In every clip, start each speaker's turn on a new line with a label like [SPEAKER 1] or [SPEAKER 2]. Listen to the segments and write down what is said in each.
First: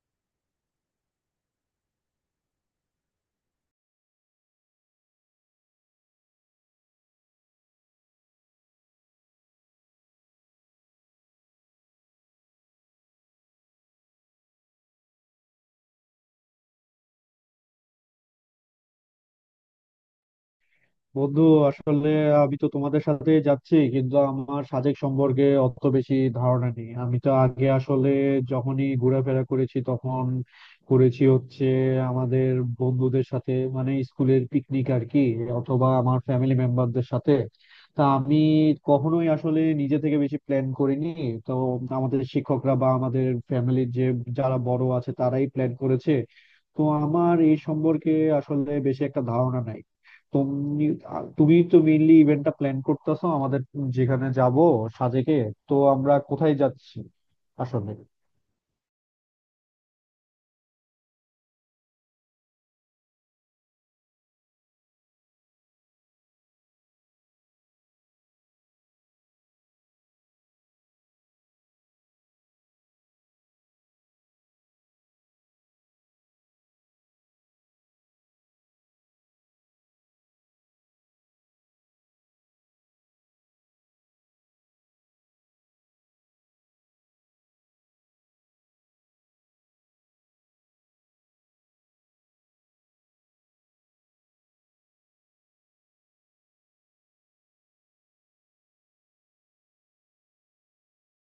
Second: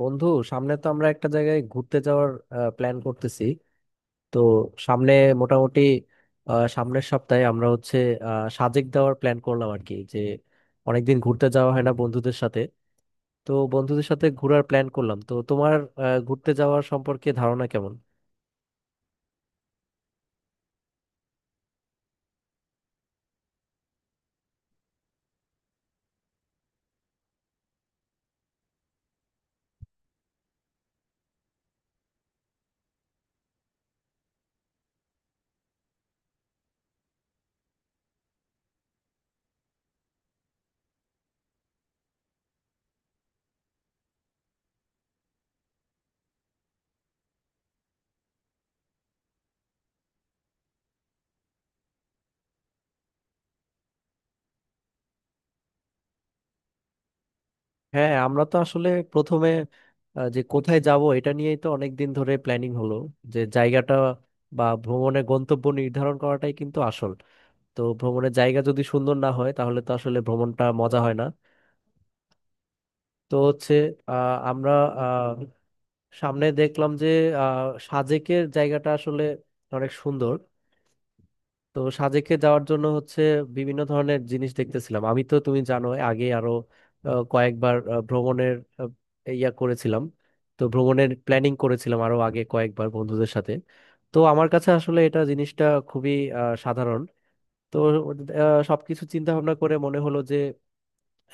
[SPEAKER 1] বন্ধু, সামনে তো আমরা একটা জায়গায় ঘুরতে যাওয়ার প্ল্যান করতেছি। তো সামনে মোটামুটি সামনের সপ্তাহে আমরা হচ্ছে সাজেক দেওয়ার প্ল্যান করলাম আর কি, যে অনেকদিন ঘুরতে যাওয়া হয় না বন্ধুদের সাথে। তো বন্ধুদের সাথে ঘোরার প্ল্যান করলাম। তো তোমার ঘুরতে যাওয়ার সম্পর্কে ধারণা কেমন?
[SPEAKER 2] বন্ধু, আসলে আমি তো তোমাদের সাথে যাচ্ছি কিন্তু আমার সাজেক সম্পর্কে অত বেশি ধারণা নেই। আমি তো আগে আসলে যখনই ঘোরাফেরা করেছি তখন করেছি হচ্ছে আমাদের বন্ধুদের সাথে, মানে স্কুলের পিকনিক আর কি, অথবা আমার ফ্যামিলি মেম্বারদের সাথে। তা আমি কখনোই আসলে নিজে থেকে বেশি প্ল্যান করিনি। তো আমাদের শিক্ষকরা বা আমাদের ফ্যামিলির যে যারা বড় আছে তারাই প্ল্যান করেছে। তো আমার এই সম্পর্কে আসলে বেশি একটা ধারণা নাই। তুমি তুমি তো মেইনলি ইভেন্টটা প্ল্যান করতেছো আমাদের, যেখানে যাব, সাজেকে। তো আমরা কোথায় যাচ্ছি আসলে?
[SPEAKER 1] হ্যাঁ, আমরা তো আসলে প্রথমে যে কোথায় যাব এটা নিয়েই তো অনেকদিন ধরে প্ল্যানিং হলো। যে জায়গাটা বা ভ্রমণের গন্তব্য নির্ধারণ করাটাই কিন্তু আসল। তো ভ্রমণের জায়গা যদি সুন্দর না হয় তাহলে তো আসলে ভ্রমণটা মজা হয় না। তো হচ্ছে আমরা আহ, সামনে দেখলাম যে সাজেকের জায়গাটা আসলে অনেক সুন্দর। তো সাজেকে যাওয়ার জন্য হচ্ছে বিভিন্ন ধরনের জিনিস দেখতেছিলাম। আমি তো তুমি জানো আগে আরো কয়েকবার ভ্রমণের আহ, ইয়া করেছিলাম। তো ভ্রমণের প্ল্যানিং করেছিলাম আরো আগে কয়েকবার বন্ধুদের সাথে। তো আমার কাছে আসলে এটা জিনিসটা খুবই সাধারণ। তো সবকিছু চিন্তা ভাবনা করে মনে হলো যে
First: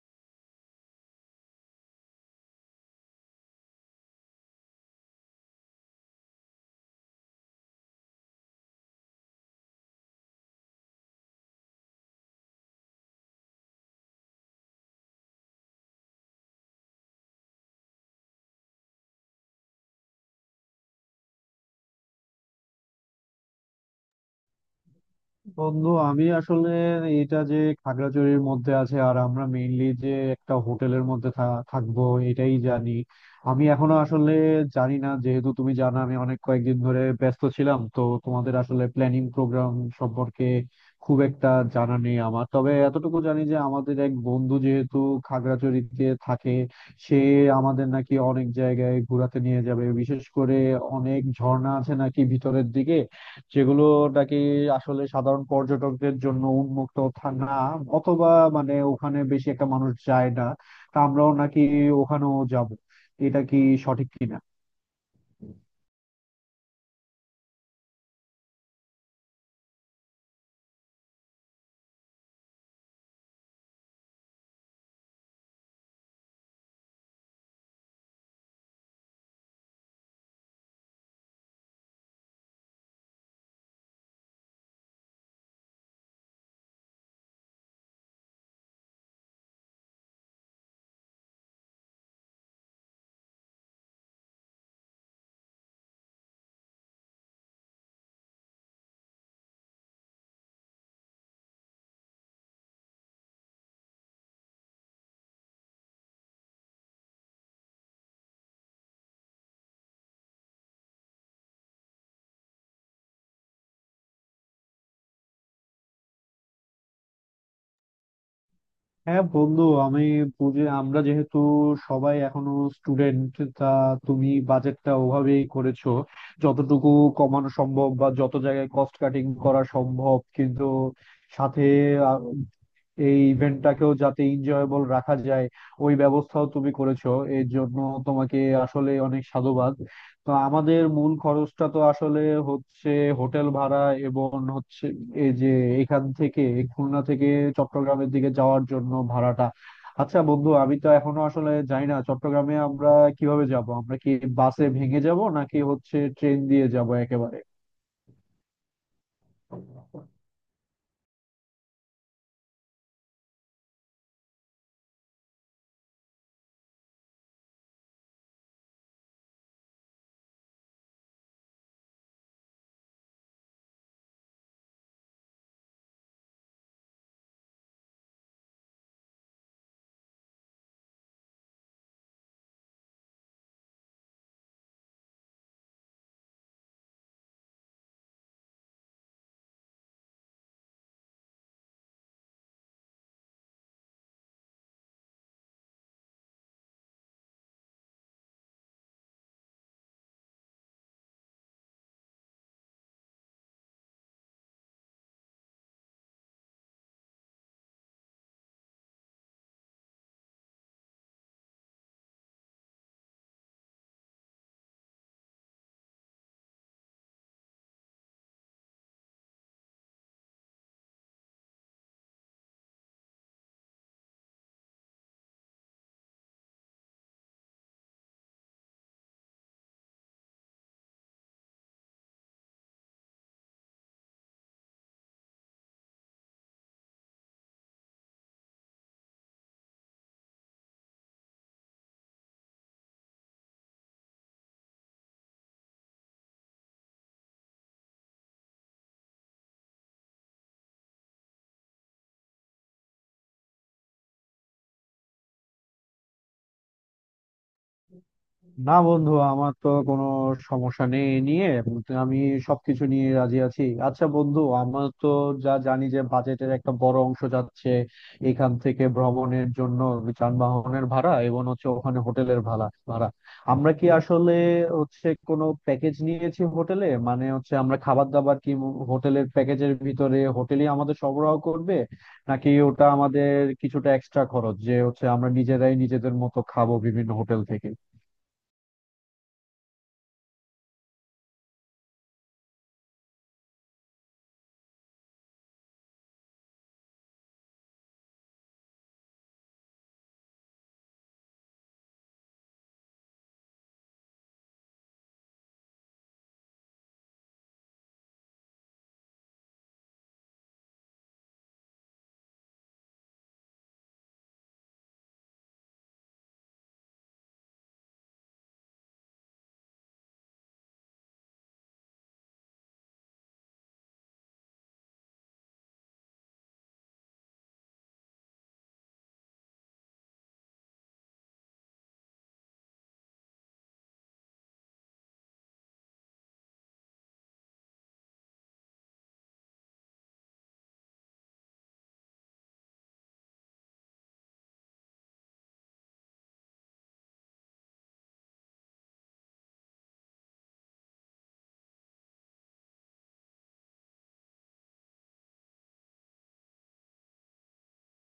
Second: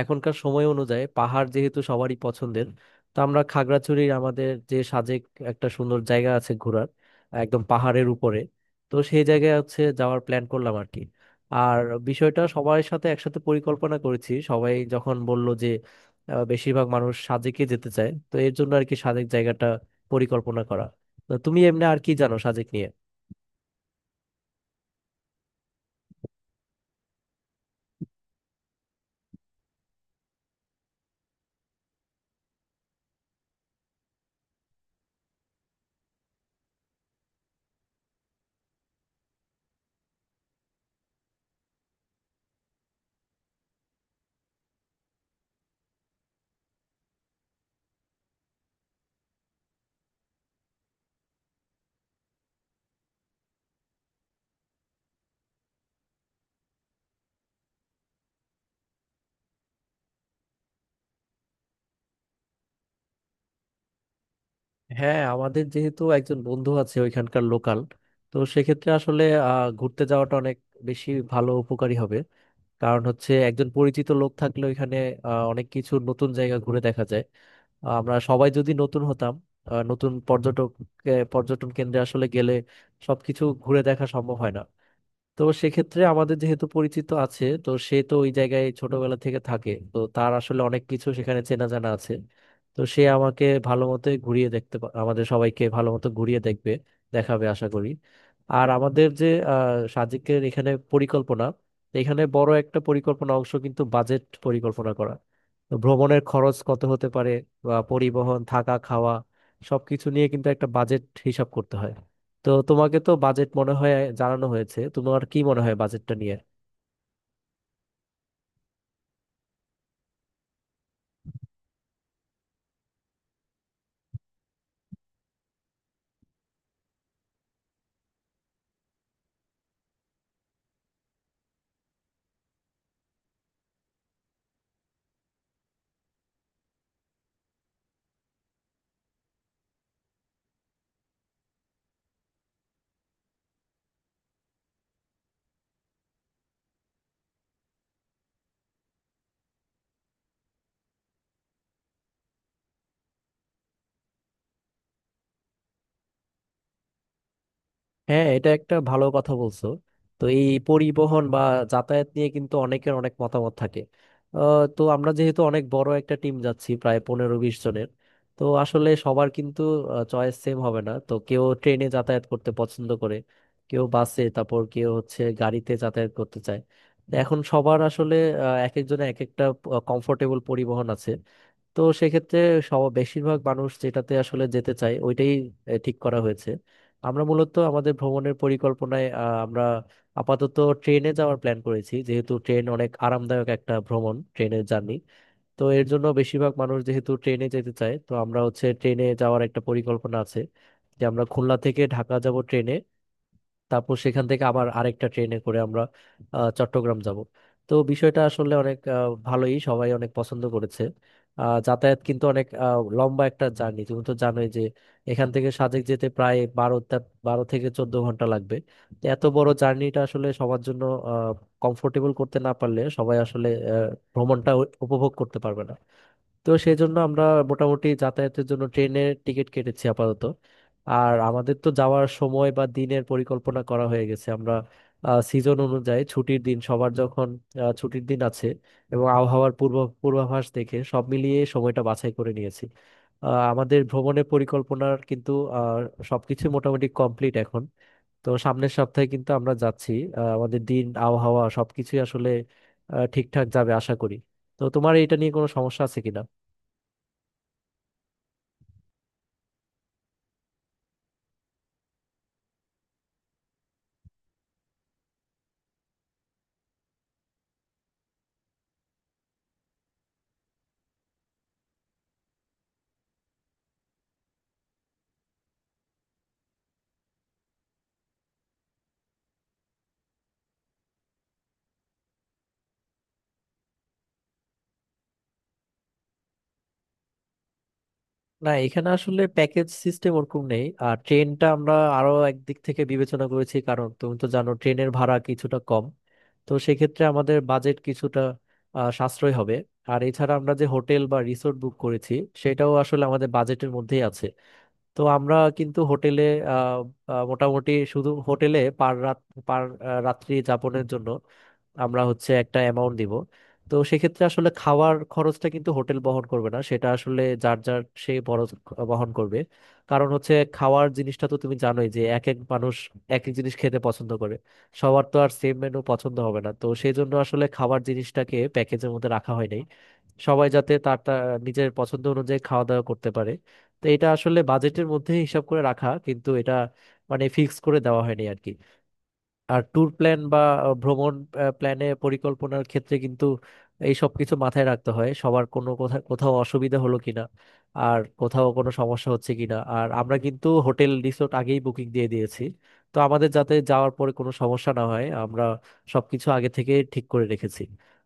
[SPEAKER 1] এখনকার সময় অনুযায়ী পাহাড় যেহেতু সবারই পছন্দের, তো আমরা খাগড়াছড়ির আমাদের যে সাজেক, একটা সুন্দর জায়গা আছে ঘোরার, একদম পাহাড়ের উপরে। তো সেই জায়গায় হচ্ছে যাওয়ার প্ল্যান করলাম আর কি। আর বিষয়টা সবার সাথে একসাথে পরিকল্পনা করেছি। সবাই যখন বলল যে বেশিরভাগ মানুষ সাজেকে যেতে চায়, তো এর জন্য আর কি সাজেক জায়গাটা পরিকল্পনা করা। তো তুমি এমনি আর কি জানো সাজেক নিয়ে?
[SPEAKER 2] বন্ধু, আমি আসলে এটা যে খাগড়াছড়ির মধ্যে আছে আর আমরা মেইনলি যে একটা হোটেলের মধ্যে থাকবো এটাই জানি। আমি এখনো আসলে জানি না, যেহেতু তুমি জানো আমি অনেক কয়েকদিন ধরে ব্যস্ত ছিলাম, তো তোমাদের আসলে প্ল্যানিং প্রোগ্রাম সম্পর্কে খুব একটা জানা নেই আমার। তবে এতটুকু জানি যে আমাদের এক বন্ধু যেহেতু খাগড়াছড়িতে থাকে, সে আমাদের নাকি অনেক জায়গায় ঘোরাতে নিয়ে যাবে, বিশেষ করে অনেক ঝর্ণা আছে নাকি ভিতরের দিকে, যেগুলো নাকি আসলে সাধারণ পর্যটকদের জন্য উন্মুক্ত না, অথবা মানে ওখানে বেশি একটা মানুষ যায় না। তা আমরাও নাকি ওখানেও যাব, এটা কি সঠিক কিনা?
[SPEAKER 1] হ্যাঁ, আমাদের যেহেতু একজন বন্ধু আছে ওইখানকার লোকাল, তো সেক্ষেত্রে আসলে ঘুরতে যাওয়াটা অনেক বেশি ভালো উপকারী হবে। কারণ হচ্ছে একজন পরিচিত লোক থাকলে ওইখানে অনেক কিছু নতুন জায়গা ঘুরে দেখা যায়। আমরা সবাই যদি নতুন হতাম নতুন পর্যটক পর্যটন কেন্দ্রে আসলে গেলে সবকিছু ঘুরে দেখা সম্ভব হয় না। তো সেক্ষেত্রে আমাদের যেহেতু পরিচিত আছে, তো সে তো ওই জায়গায় ছোটবেলা থেকে থাকে, তো তার আসলে অনেক কিছু সেখানে চেনা জানা আছে। তো সে আমাকে ভালো মতো ঘুরিয়ে দেখতে আমাদের সবাইকে ভালো মতো ঘুরিয়ে দেখবে দেখাবে আশা করি। আর আমাদের যে সাজিকের এখানে পরিকল্পনা, এখানে বড় একটা পরিকল্পনা অংশ কিন্তু বাজেট পরিকল্পনা করা। তো ভ্রমণের খরচ কত হতে পারে, বা পরিবহন থাকা খাওয়া সবকিছু নিয়ে কিন্তু একটা বাজেট হিসাব করতে হয়। তো তোমাকে তো বাজেট মনে হয় জানানো হয়েছে, তোমার কি মনে হয় বাজেটটা নিয়ে?
[SPEAKER 2] হ্যাঁ বন্ধু, আমি বুঝে আমরা যেহেতু সবাই এখনো স্টুডেন্ট, তা তুমি বাজেটটা ওভাবেই করেছো, যতটুকু কমানো সম্ভব বা যত জায়গায় কস্ট কাটিং করা সম্ভব, কিন্তু সাথে এই ইভেন্টটাকেও যাতে এনজয়েবল রাখা যায়, ওই ব্যবস্থাও তুমি করেছো। এর জন্য তোমাকে আসলে অনেক সাধুবাদ। তো আমাদের মূল খরচটা তো আসলে হচ্ছে হোটেল ভাড়া, এবং হচ্ছে এই যে এখান থেকে, খুলনা থেকে চট্টগ্রামের দিকে যাওয়ার জন্য ভাড়াটা। আচ্ছা বন্ধু, আমি তো এখনো আসলে জানি না চট্টগ্রামে আমরা কিভাবে যাব, আমরা কি বাসে ভেঙে যাব নাকি হচ্ছে ট্রেন দিয়ে যাব একেবারে?
[SPEAKER 1] হ্যাঁ, এটা একটা ভালো কথা বলছো। তো এই পরিবহন বা যাতায়াত নিয়ে কিন্তু অনেকের অনেক মতামত থাকে। তো আমরা যেহেতু অনেক বড় একটা টিম যাচ্ছি, প্রায় 15-20 জনের, তো আসলে সবার কিন্তু চয়েস সেম হবে না। তো কেউ ট্রেনে যাতায়াত করতে পছন্দ করে, কেউ বাসে, তারপর কেউ হচ্ছে গাড়িতে যাতায়াত করতে চায়। তো এখন সবার আসলে এক একজনে এক একটা কমফোর্টেবল পরিবহন আছে। তো সেক্ষেত্রে সব বেশিরভাগ মানুষ যেটাতে আসলে যেতে চায় ওইটাই ঠিক করা হয়েছে। আমরা মূলত আমাদের ভ্রমণের পরিকল্পনায় আমরা আপাতত ট্রেনে যাওয়ার প্ল্যান করেছি, যেহেতু ট্রেন অনেক আরামদায়ক একটা ভ্রমণ, ট্রেনের জার্নি। তো এর জন্য বেশিরভাগ মানুষ যেহেতু ট্রেনে যেতে চায়, তো আমরা হচ্ছে ট্রেনে যাওয়ার একটা পরিকল্পনা আছে যে আমরা খুলনা থেকে ঢাকা যাব ট্রেনে, তারপর সেখান থেকে আবার আরেকটা ট্রেনে করে আমরা চট্টগ্রাম যাব। তো বিষয়টা আসলে অনেক ভালোই, সবাই অনেক পছন্দ করেছে। যাতায়াত কিন্তু অনেক লম্বা একটা জার্নি। তুমি তো জানোই যে এখান থেকে সাজেক যেতে প্রায় 12 থেকে 14 ঘন্টা লাগবে। তো এত বড় জার্নিটা আসলে সবার জন্য কমফোর্টেবল করতে না পারলে সবাই আসলে আহ, ভ্রমণটা উপভোগ করতে পারবে না। তো সেই জন্য আমরা মোটামুটি যাতায়াতের জন্য ট্রেনের টিকিট কেটেছি আপাতত। আর আমাদের তো যাওয়ার সময় বা দিনের পরিকল্পনা করা হয়ে গেছে। আমরা সিজন অনুযায়ী ছুটির দিন সবার যখন ছুটির দিন আছে এবং আবহাওয়ার পূর্ব পূর্বাভাস দেখে সব মিলিয়ে সময়টা বাছাই করে নিয়েছি। আমাদের ভ্রমণের পরিকল্পনার কিন্তু আহ, সবকিছু মোটামুটি কমপ্লিট এখন। তো সামনের সপ্তাহে কিন্তু আমরা যাচ্ছি। আমাদের দিন আবহাওয়া সবকিছুই আসলে ঠিকঠাক যাবে আশা করি। তো তোমার এটা নিয়ে কোনো সমস্যা আছে কিনা?
[SPEAKER 2] না বন্ধু, আমার তো কোনো সমস্যা নেই এ নিয়ে। আমি সবকিছু নিয়ে রাজি আছি। আচ্ছা বন্ধু, আমার তো যা জানি যে বাজেটের একটা বড় অংশ যাচ্ছে এখান থেকে ভ্রমণের জন্য, যানবাহনের ভাড়া এবং হচ্ছে ওখানে হোটেলের ভাড়া ভাড়া। আমরা কি আসলে হচ্ছে কোনো প্যাকেজ নিয়েছি হোটেলে, মানে হচ্ছে আমরা খাবার দাবার কি হোটেলের প্যাকেজের ভিতরে হোটেলই আমাদের সরবরাহ করবে, নাকি ওটা আমাদের কিছুটা এক্সট্রা খরচ যে হচ্ছে আমরা নিজেরাই নিজেদের মতো খাবো বিভিন্ন হোটেল থেকে?
[SPEAKER 1] না, এখানে আসলে প্যাকেজ সিস্টেম ওরকম নেই। আর ট্রেনটা আমরা আরো একদিক থেকে বিবেচনা করেছি, কারণ তুমি তো জানো ট্রেনের ভাড়া কিছুটা কম। তো সেক্ষেত্রে আমাদের বাজেট কিছুটা সাশ্রয় হবে। আর এছাড়া আমরা যে হোটেল বা রিসোর্ট বুক করেছি সেটাও আসলে আমাদের বাজেটের মধ্যেই আছে। তো আমরা কিন্তু হোটেলে আহ, আহ, মোটামুটি শুধু হোটেলে পার রাত পার রাত্রি যাপনের জন্য আমরা হচ্ছে একটা অ্যামাউন্ট দিব। তো সেক্ষেত্রে আসলে খাওয়ার খরচটা কিন্তু হোটেল বহন করবে না, সেটা আসলে যার যার সে বরজ বহন করবে। কারণ হচ্ছে খাওয়ার জিনিসটা তো তুমি জানোই যে এক এক মানুষ এক এক জিনিস খেতে পছন্দ করে, সবার তো আর সেম মেনু পছন্দ হবে না। তো সেই জন্য আসলে খাবার জিনিসটাকে প্যাকেজের মধ্যে রাখা হয় নাই, সবাই যাতে তার তার নিজের পছন্দ অনুযায়ী খাওয়া দাওয়া করতে পারে। তো এটা আসলে বাজেটের মধ্যে হিসাব করে রাখা, কিন্তু এটা মানে ফিক্স করে দেওয়া হয়নি আর কি। আর ট্যুর প্ল্যান বা ভ্রমণ প্ল্যানে পরিকল্পনার ক্ষেত্রে কিন্তু এই সব কিছু মাথায় রাখতে হয়, সবার কোনো কোথাও কোথাও অসুবিধা হলো কিনা, আর কোথাও কোনো সমস্যা হচ্ছে কিনা। আর আমরা কিন্তু হোটেল রিসোর্ট আগেই বুকিং দিয়ে দিয়েছি, তো আমাদের যাতে যাওয়ার পরে কোনো সমস্যা না হয় আমরা সবকিছু আগে থেকে ঠিক করে রেখেছি।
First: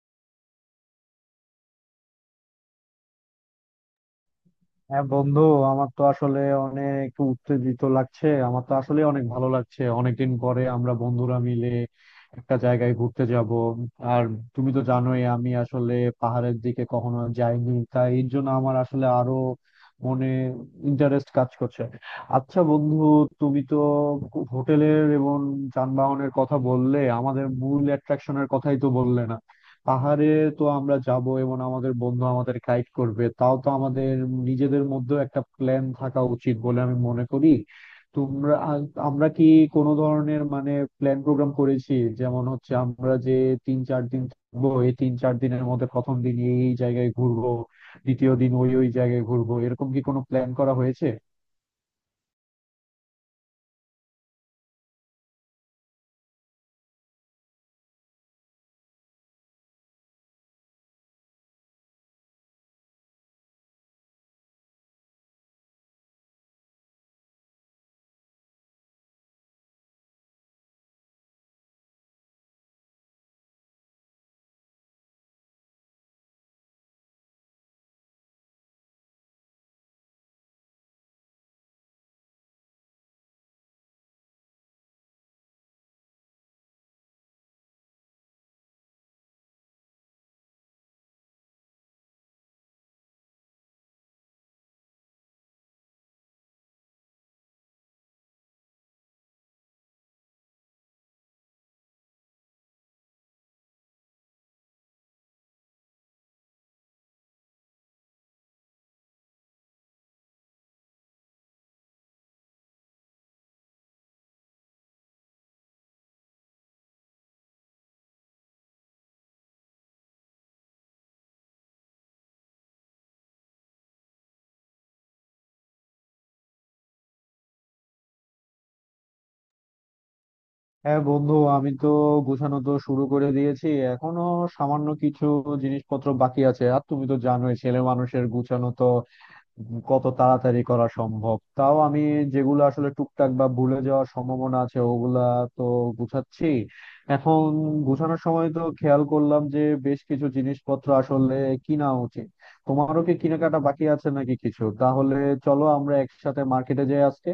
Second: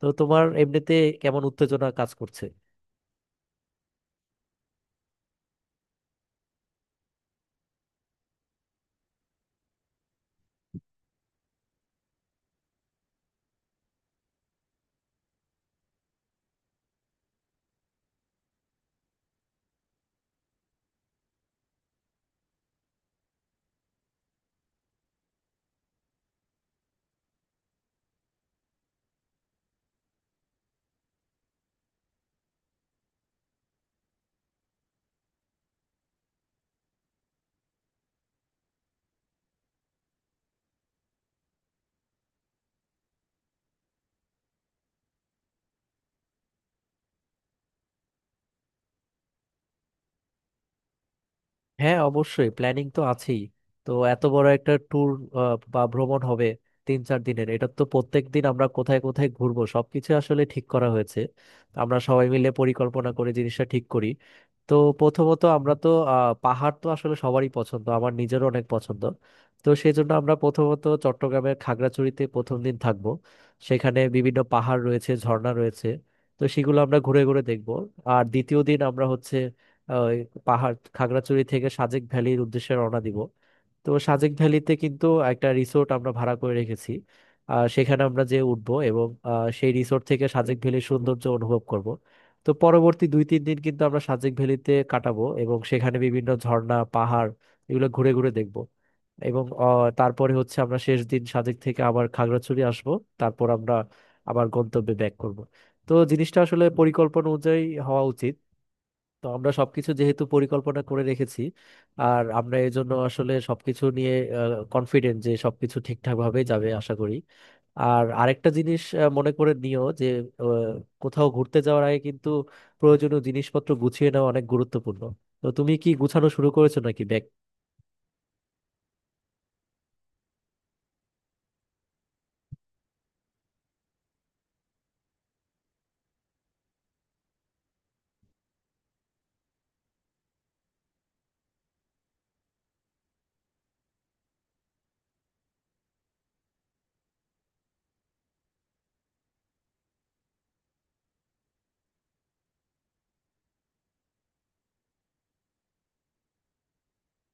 [SPEAKER 1] তো তোমার এমনিতে কেমন উত্তেজনা কাজ করছে?
[SPEAKER 2] হ্যাঁ বন্ধু, আমার তো আসলে অনেক একটু উত্তেজিত লাগছে, আমার তো আসলে অনেক ভালো লাগছে অনেকদিন পরে আমরা বন্ধুরা মিলে একটা জায়গায় ঘুরতে যাব। আর তুমি তো জানোই আমি আসলে পাহাড়ের দিকে কখনো যাইনি, তাই এর জন্য আমার আসলে আরো মনে ইন্টারেস্ট কাজ করছে। আচ্ছা বন্ধু, তুমি তো হোটেলের এবং যানবাহনের কথা বললে, আমাদের মূল অ্যাট্রাকশনের কথাই তো বললে না। পাহাড়ে তো আমরা যাব এবং আমাদের বন্ধু আমাদের গাইড করবে, তাও তো আমাদের নিজেদের মধ্যেও একটা প্ল্যান থাকা উচিত বলে আমি মনে করি। তোমরা আ- আমরা কি কোনো ধরনের মানে প্ল্যান প্রোগ্রাম করেছি? যেমন হচ্ছে আমরা যে তিন চার দিন থাকবো, এই তিন চার দিনের মধ্যে প্রথম দিন এই এই জায়গায় ঘুরবো, দ্বিতীয় দিন ওই ওই জায়গায় ঘুরবো, এরকম কি কোনো প্ল্যান করা হয়েছে?
[SPEAKER 1] হ্যাঁ, অবশ্যই প্ল্যানিং তো আছেই। তো এত বড় একটা ট্যুর বা ভ্রমণ হবে 3-4 দিনের, এটা তো প্রত্যেক দিন আমরা কোথায় কোথায় ঘুরবো সবকিছু আসলে ঠিক করা হয়েছে। আমরা সবাই মিলে পরিকল্পনা করে জিনিসটা ঠিক করি। তো প্রথমত আমরা তো পাহাড় তো আসলে সবারই পছন্দ, আমার নিজেরও অনেক পছন্দ। তো সেই জন্য আমরা প্রথমত চট্টগ্রামের খাগড়াছড়িতে প্রথম দিন থাকবো। সেখানে বিভিন্ন পাহাড় রয়েছে, ঝর্ণা রয়েছে, তো সেগুলো আমরা ঘুরে ঘুরে দেখব। আর দ্বিতীয় দিন আমরা হচ্ছে ওই পাহাড় খাগড়াছড়ি থেকে সাজেক ভ্যালির উদ্দেশ্যে রওনা দিব। তো সাজেক ভ্যালিতে কিন্তু একটা রিসোর্ট আমরা ভাড়া করে রেখেছি। সেখানে আমরা যে উঠবো এবং সেই রিসোর্ট থেকে সাজেক ভ্যালির সৌন্দর্য অনুভব করব। তো পরবর্তী 2-3 দিন কিন্তু আমরা সাজেক ভ্যালিতে কাটাবো এবং সেখানে বিভিন্ন ঝর্ণা পাহাড় এগুলো ঘুরে ঘুরে দেখব। এবং তারপরে হচ্ছে আমরা শেষ দিন সাজেক থেকে আবার খাগড়াছড়ি আসব। তারপর আমরা আবার গন্তব্যে ব্যাক করব। তো জিনিসটা আসলে পরিকল্পনা অনুযায়ী হওয়া উচিত। তো আমরা সবকিছু যেহেতু পরিকল্পনা করে রেখেছি, আর আমরা এই জন্য আসলে সবকিছু নিয়ে কনফিডেন্ট যে সবকিছু ঠিকঠাক ভাবে যাবে আশা করি। আর আরেকটা জিনিস মনে করে নিও যে আহ, কোথাও ঘুরতে যাওয়ার আগে কিন্তু প্রয়োজনীয় জিনিসপত্র গুছিয়ে নেওয়া অনেক গুরুত্বপূর্ণ। তো তুমি কি গুছানো শুরু করেছো নাকি ব্যাগ?
[SPEAKER 2] হ্যাঁ বন্ধু, আমি তো গোছানো তো শুরু করে দিয়েছি, এখনো সামান্য কিছু জিনিসপত্র বাকি আছে। আর তুমি তো জানোই ছেলে মানুষের গুছানো তো কত তাড়াতাড়ি করা সম্ভব, তাও আমি যেগুলো আসলে টুকটাক বা ভুলে যাওয়ার সম্ভাবনা আছে ওগুলা তো গুছাচ্ছি এখন। গুছানোর সময় তো খেয়াল করলাম যে বেশ কিছু জিনিসপত্র আসলে কিনা উচিত। তোমারও কি কেনাকাটা বাকি আছে নাকি কিছু? তাহলে চলো আমরা একসাথে মার্কেটে যাই আজকে।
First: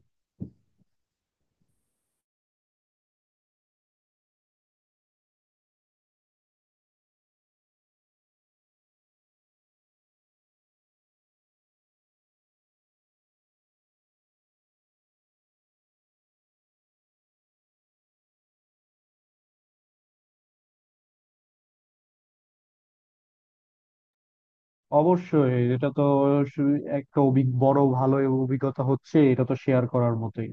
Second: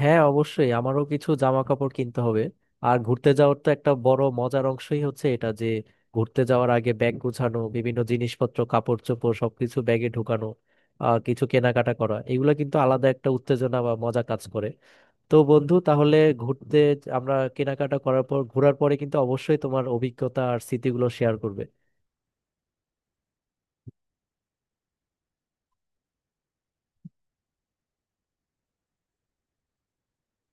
[SPEAKER 1] হ্যাঁ, অবশ্যই আমারও কিছু জামা কাপড় কিনতে হবে। আর ঘুরতে যাওয়ার তো একটা বড় মজার অংশই হচ্ছে এটা, যে ঘুরতে যাওয়ার আগে ব্যাগ গুছানো, বিভিন্ন জিনিসপত্র কাপড় চোপড় সবকিছু ব্যাগে ঢুকানো, কিছু কেনাকাটা করা, এগুলো কিন্তু আলাদা একটা উত্তেজনা বা মজা কাজ করে। তো বন্ধু, তাহলে ঘুরতে আমরা কেনাকাটা করার পর ঘোরার পরে কিন্তু অবশ্যই তোমার অভিজ্ঞতা আর স্মৃতিগুলো শেয়ার করবে।
[SPEAKER 2] অবশ্যই, এটা তো একটা অভিজ্ঞ বড় ভালো অভিজ্ঞতা হচ্ছে, এটা তো শেয়ার করার মতোই।